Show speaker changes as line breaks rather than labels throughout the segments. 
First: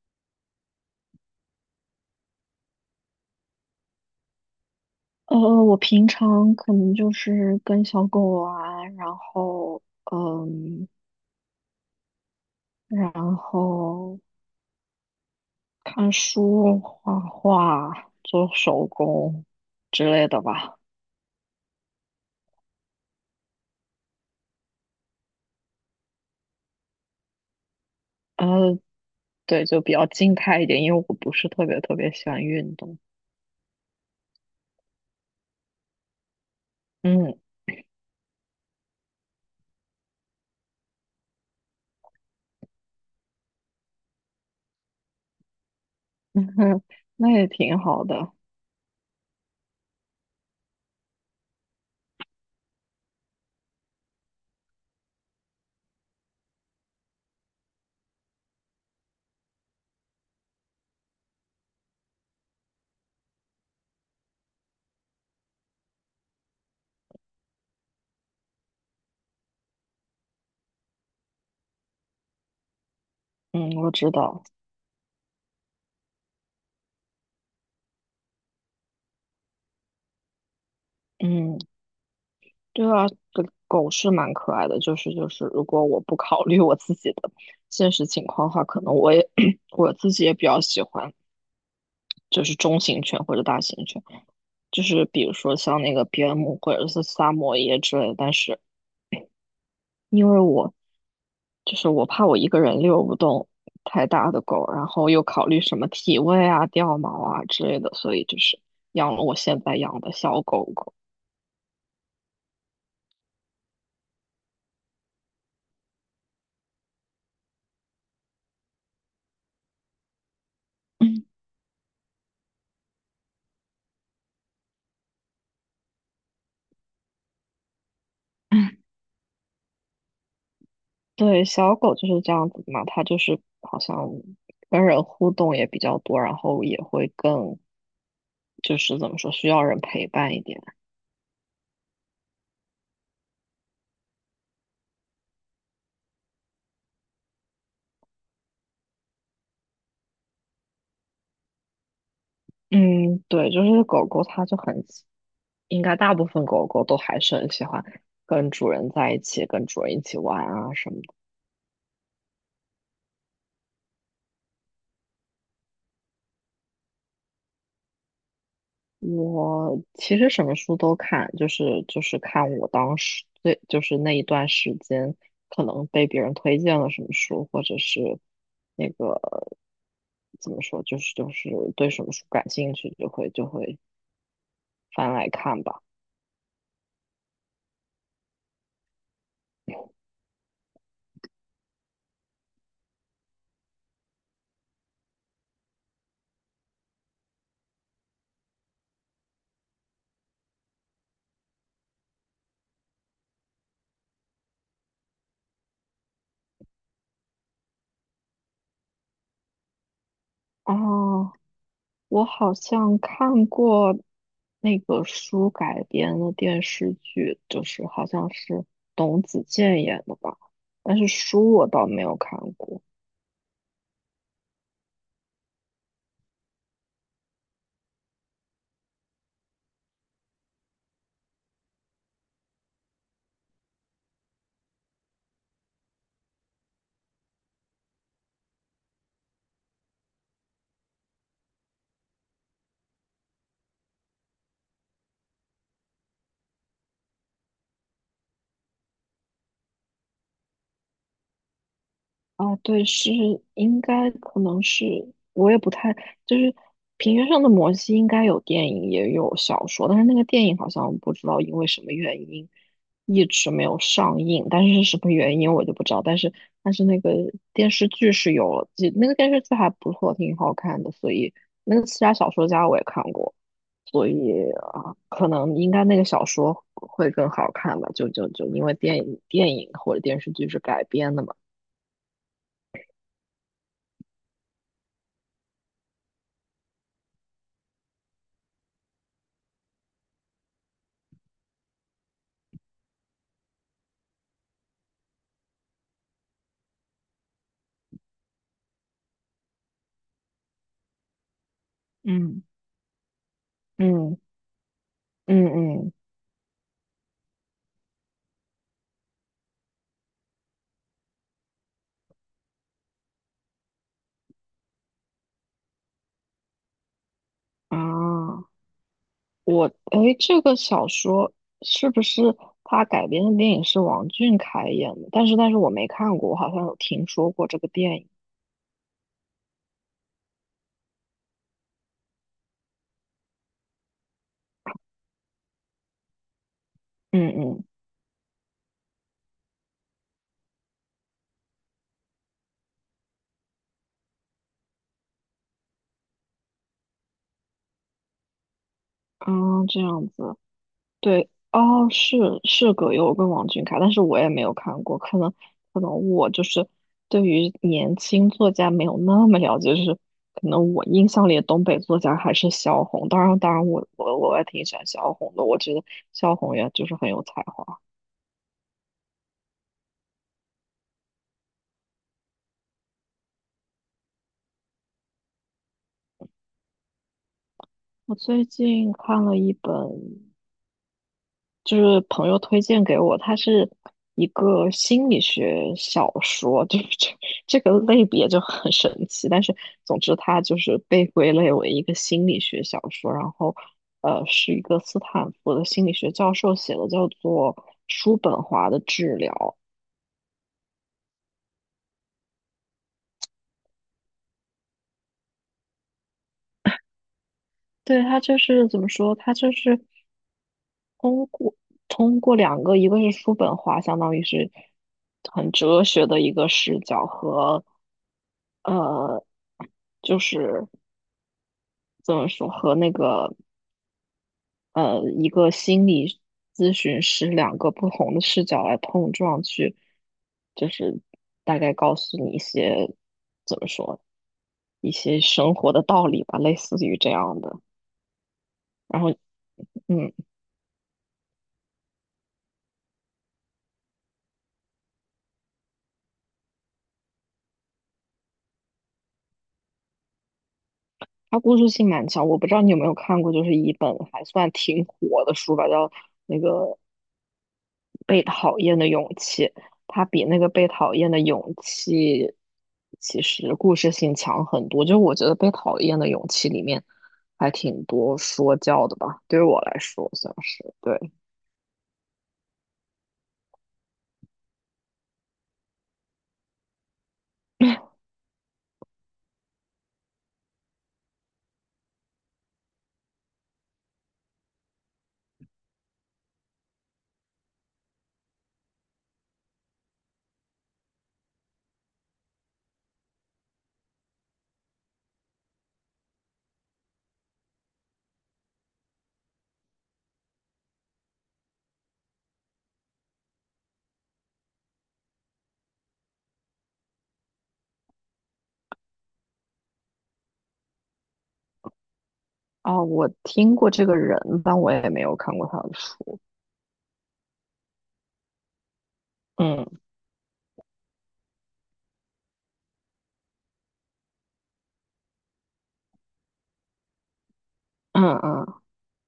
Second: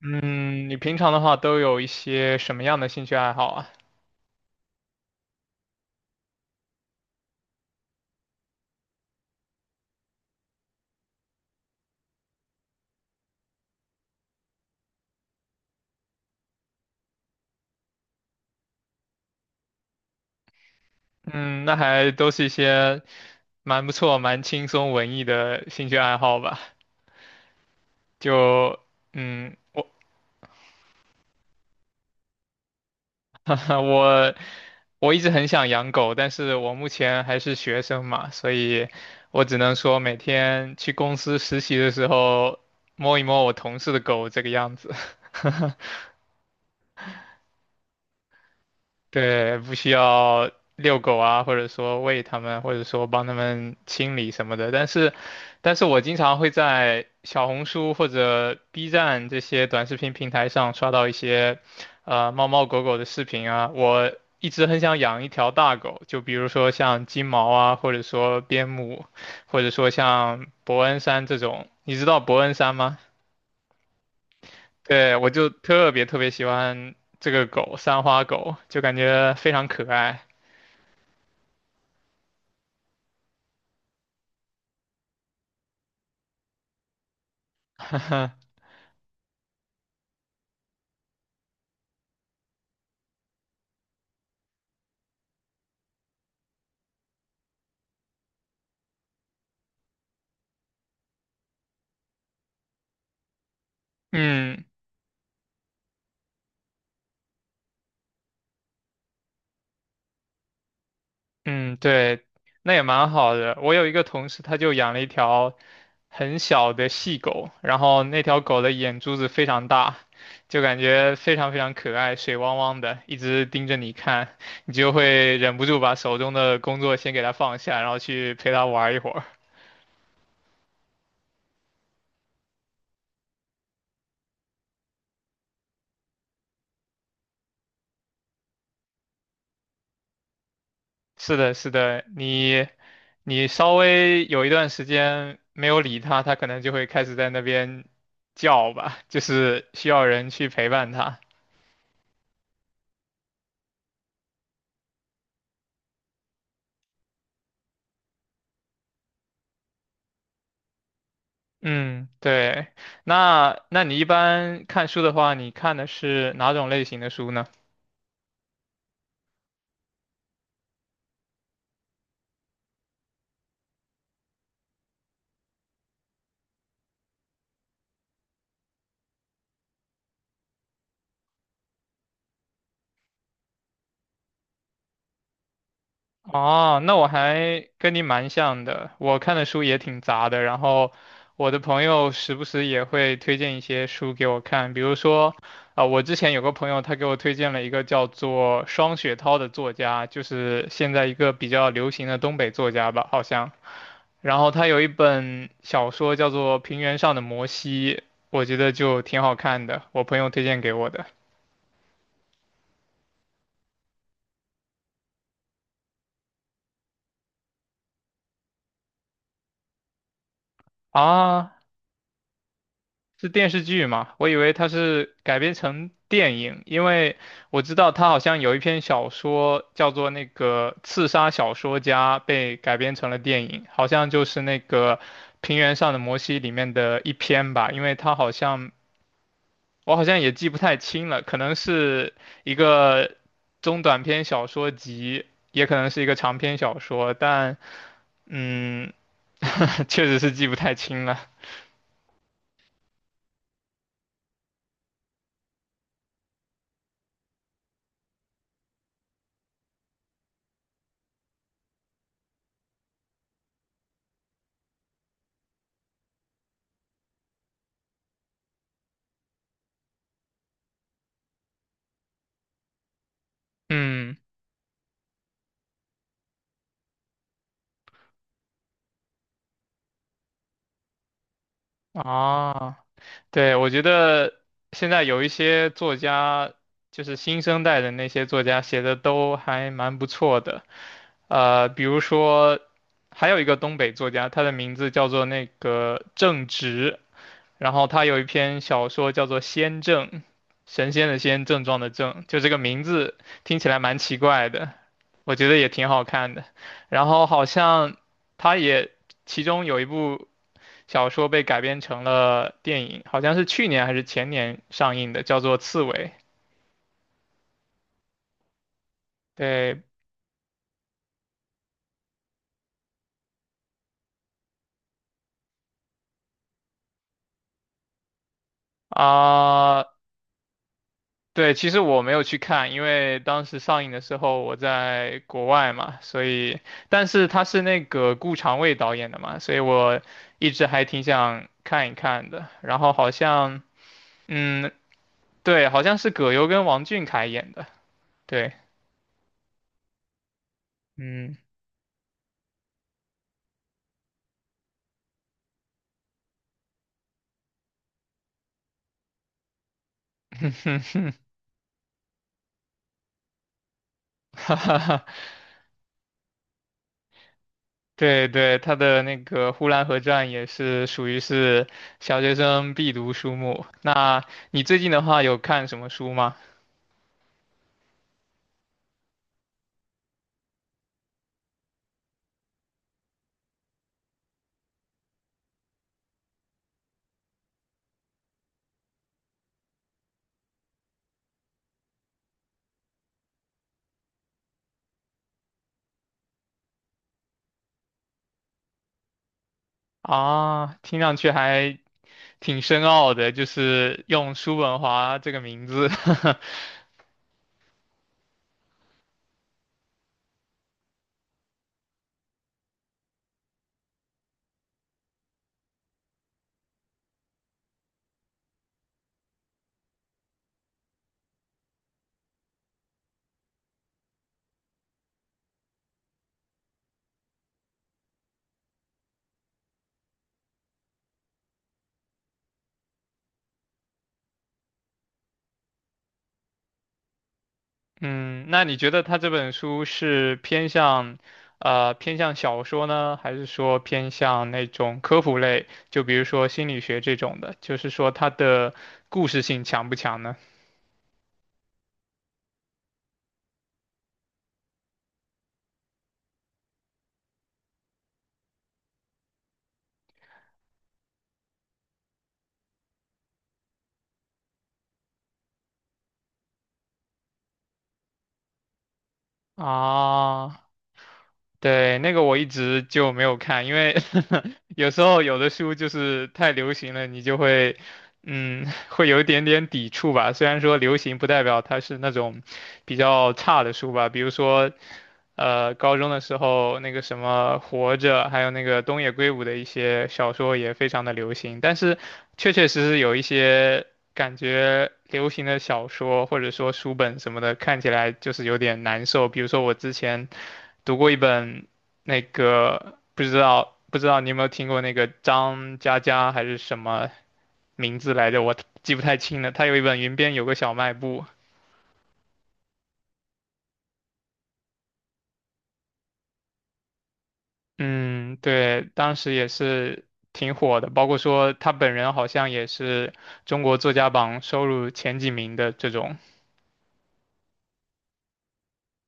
嗯，你平常的话都有一些什么样的兴趣爱好啊？
呃，我平常可能就是跟小狗玩，嗯，然后看书、画画、做手工之类的吧。
嗯，那还都是一些蛮不错、蛮轻松、文艺的兴趣爱好吧。就
呃，对，就
我
比较静态一点，因为我不是特别特别喜欢运动。
我我一直很想养狗，但是我目前还
嗯。
是学生嘛，所以我只能说每天去公司实习的时候摸一摸我同事的狗这个样子。
那也挺好的。
对，不需要遛狗啊，或者说喂它们，或者说帮它们清理什么的。但是我经常会在小红书或者 B 站这些短视频平台上刷到一些，猫猫狗狗的视频啊。我一直很想养一条大狗，就比如说像金毛啊，或者说边牧，或者说像伯恩山这种。你知道伯恩山吗？
嗯，我知道。
对，我就特别特别喜欢这个狗，三花狗，就感觉非常可爱。
嗯，对啊，狗狗是蛮可爱的，如果我不考虑我自己的现实情 况的话，可能我也 我自己也比较喜欢。就是中型犬或者大型犬，就是比如说像那个边牧或者是萨摩耶之类的。但是因为我就是我怕我一个人遛不动太大的
嗯
狗，然后又考虑什么体味啊、掉毛啊之类的，所以就是养了我现在养的小狗狗。
嗯，对，那也蛮好的。我有一个同事，他就养了一条很小的细狗，然后那条狗的眼珠子非常大，就感觉非常非常可爱，水汪汪的，一直盯着你看，你就会忍不住把手中的工作先给它放下，然后去陪它 玩一会儿。
对，小狗就是这样子嘛，它就是好像跟人互动也比较多，然后也会更就是怎么说，需要人陪伴一点。
是的，是的，你稍微有一段时间没有理它，它可能就会开始在那边叫吧，就是需要人去陪伴它。
嗯，对，就是狗狗它就很喜应该大部分狗狗都还是很喜欢跟主人在一起，跟主人一起玩啊什么的。
嗯，对。那你一般看书的话，你看的是哪种类型的书呢？
我其实什么书都看，就是看我当时最就是那一段时间可能被别人推荐了什么书，或者是那个怎么说，就是对什么书感兴趣，就会翻来看吧。
哦，那我还跟你蛮像的，我看的书也挺杂的，然后我的朋友时不时也会推荐一些书给我看，比如说，我之前有个朋友他给我推荐了一个叫做双雪涛的作家，就是现在一个比较流行的东北作家吧，好像。然后他有一本小说叫做《平原上的摩西》，我觉得就挺好看的，我朋友推荐给我的。
哦，我好像看过那个书改编的电视剧，就是好像是董子健演的吧，但是
啊，
书我倒没有看过。
是电视剧吗？我以为它是改编成电影，因为我知道他好像有一篇小说叫做那个《刺杀小说家》，被改编成了电影，好像就是那个《平原上的摩西》里面的一篇吧，因为他好像我好像也记不太清了，可能是一个中短篇小说集，也可能是一个长篇小说，但嗯，确实是记不太清了。
啊，对，是应该可能是我也不太，就是《平原上的摩西》应该有电影也有小说，但是那个电影好像不知道因为什么原因一直没有上映，但是是什么原因我就不知道。但是那个电视剧是有了，记那个电视剧还不错，挺好看的，所以那个《刺杀小说家》我也看过，所
嗯，
以啊，可能应该那个小说会更好看吧，就因为电影或者电视剧是改编的嘛。
啊，对，我觉得现在有一些作家，就是新生代的那些作家写的都还蛮不错的，比如说还有一个东北作家，他的名字叫做那个郑直，然后他有一篇小说叫做《仙症》，神仙的仙，症状的症，就
嗯。
这个名字听起来蛮
嗯。
奇怪的，我
嗯
觉得也挺
嗯。
好看的。然后好像他也其中有一部小说被改编成了电影，好像是去年还是前年上映的，叫做《刺猬》。
啊，我
对
诶，这个小说是不是他改编的电影是王俊凯演的？但是我没看过，我好像有听说过这个电影。
啊、对，其实我没有去看，因为当时上映的时候我在国外嘛，所以，但是
嗯
他是
嗯。
那个顾长卫导演的嘛，所以我一直还挺想看一看的。然后好像，嗯，对，好像是葛优跟王俊凯演的，对，
啊，这样子，对
嗯，
哦，是葛优跟王俊凯，但是我也没有看过，可能我就是对于年轻作家没有那么了解，就是可能我印 象里的东北作家还是萧红，当然我也
哈
挺喜
哈
欢
哈，
萧红的，我觉得萧红也就是很有才华。
对对，他的那个《呼兰河传》也是属于是小学生必读书目。那你最近的话有看什么书吗？
我最近看了一本，就是朋友推荐给我，它是一个心理学小说，就是这个类别就很神奇。但是总之，它就是被归类为一个心理学小说。然后，是一个斯坦福的心理学教授写的，叫做《叔本华的治疗》。
啊，听上去还挺深奥的，就是用叔本华这个名字。
对，他就是怎么说？他就是通过通过两个，一个是书本化，相当于是很哲学的一个视角和呃，就是怎么说和那个一个心理咨询师两个不同的视角来碰撞去，就是大概告诉你一些怎么说一些生活的道理吧，类似于这样的。
嗯，那你觉得
然后
他这本书
嗯，
是偏向，偏向小说呢，还是说偏向那种科普类，就比如说心理学这种的？就是说它的故事性强不强呢？
它故事性蛮强，我不知道你有没有看过，就是一本还算挺火的书吧，叫那个《被讨厌的勇气》。它比那个《被讨厌的勇气》其实故事性强很多。就是我觉得《被讨厌的勇气》里面还挺多说教的吧，对于我来说算
啊，
是对。
对，那个我一直就没有看，因为 有时候有的书就是太流行了，你就会，嗯，会有一点点抵触吧。虽然说流行不代表它是那种比较差的书吧，比如说，高中的时候那个什么《活着》，还有那个东野圭吾的一些小说也非常的流行，但是确确实实有一些感觉流行的小说或者说书本什么的，看起来就是有点难受。比如说我之前,读过一本那个不知道你有没有听过那个张嘉佳还是什么名字来着，我记不太清了。他有一本《云边有个小卖部》，
啊，我听过这个人，但我也没有看过他的书。
嗯，对，当时也
嗯
是挺火的，包括说他本人好像也是中国作家榜收入前几名的这种，
嗯。嗯。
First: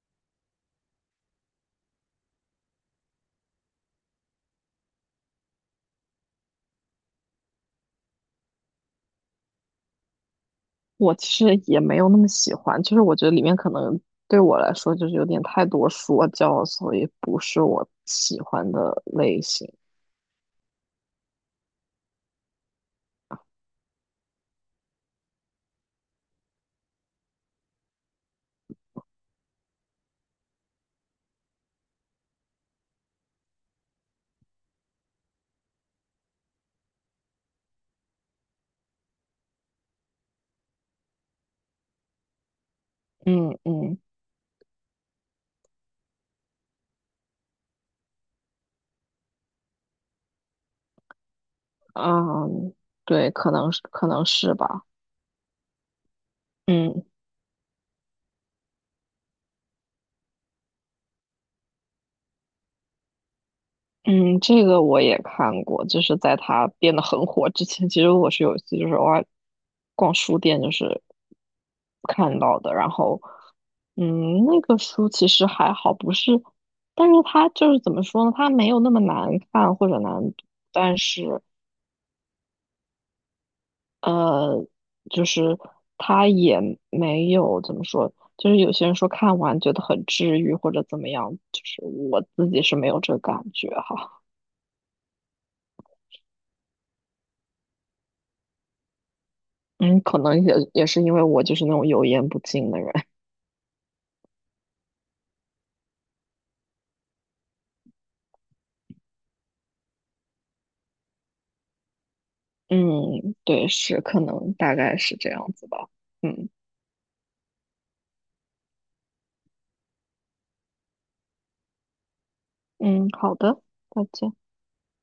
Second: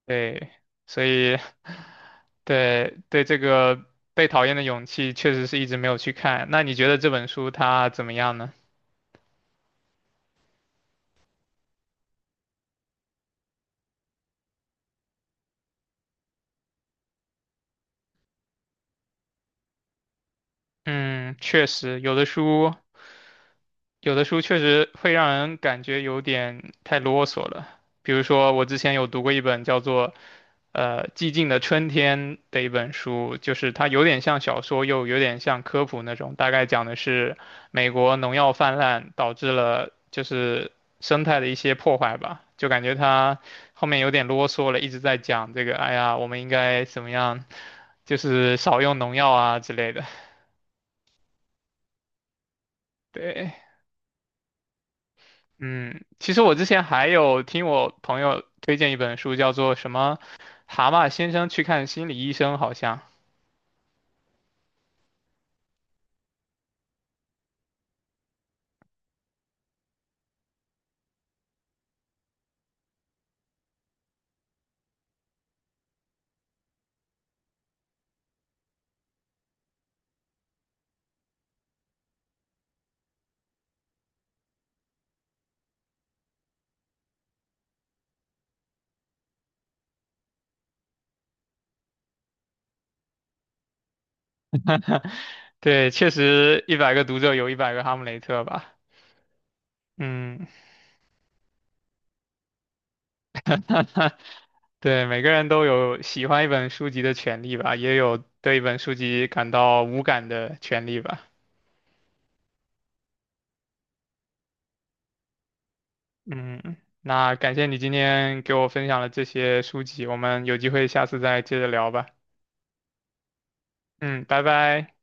对，所以对对这个《被讨厌的勇气》确实是一直没有去看。那你觉得这本书它怎么样呢？
我其实也没有那么喜欢，就是我觉得里面可能对我来说就是有点太多说教，所以不是我喜欢的类型。
嗯，确实，有的书确实会让人感觉有点太啰嗦了。比如说，我之前有读过一本叫做《寂静的春天》的一本书，就是它有点像小说，又有点像科普那种。大概讲的是美国农药泛滥导致了就是生态的一些破坏吧，就感觉它
嗯
后面
嗯。
有点啰嗦了，一直在讲这个，哎呀，我们应该怎么样，就是少用农药啊之类的。
嗯，对，可
对。
能是可能是吧。
嗯，其实我之前
嗯。
还有听我朋友推荐一本书，叫做什么《蛤蟆先生去看心理医生》，好像。
嗯，这个我也看过，就是在他变得很火之前，其实我是有一次就是偶尔逛书店，就是看到的。然后，嗯，那个书其实还好，不是，但是它就是怎么说呢？它没有那么难看或者难读，但是呃，就是它也没有怎么说，就是有些人说看完觉得很治愈或者怎么样，就是我自己是没有这个感觉哈。
对，确实一百个读者有一百个哈姆雷特吧。
嗯，可能
嗯，
也是因为我就是那种油盐不进的人。
对，每个人都有喜欢一本书籍的权利吧，也有对一本书籍感到无感的权利吧。
嗯，对，是，可能大概是这样子吧。嗯。
嗯，那感谢你今天给我分享了这些书籍，我们有机会下次再接着聊吧。
嗯，好的，再
嗯，
见。
拜拜。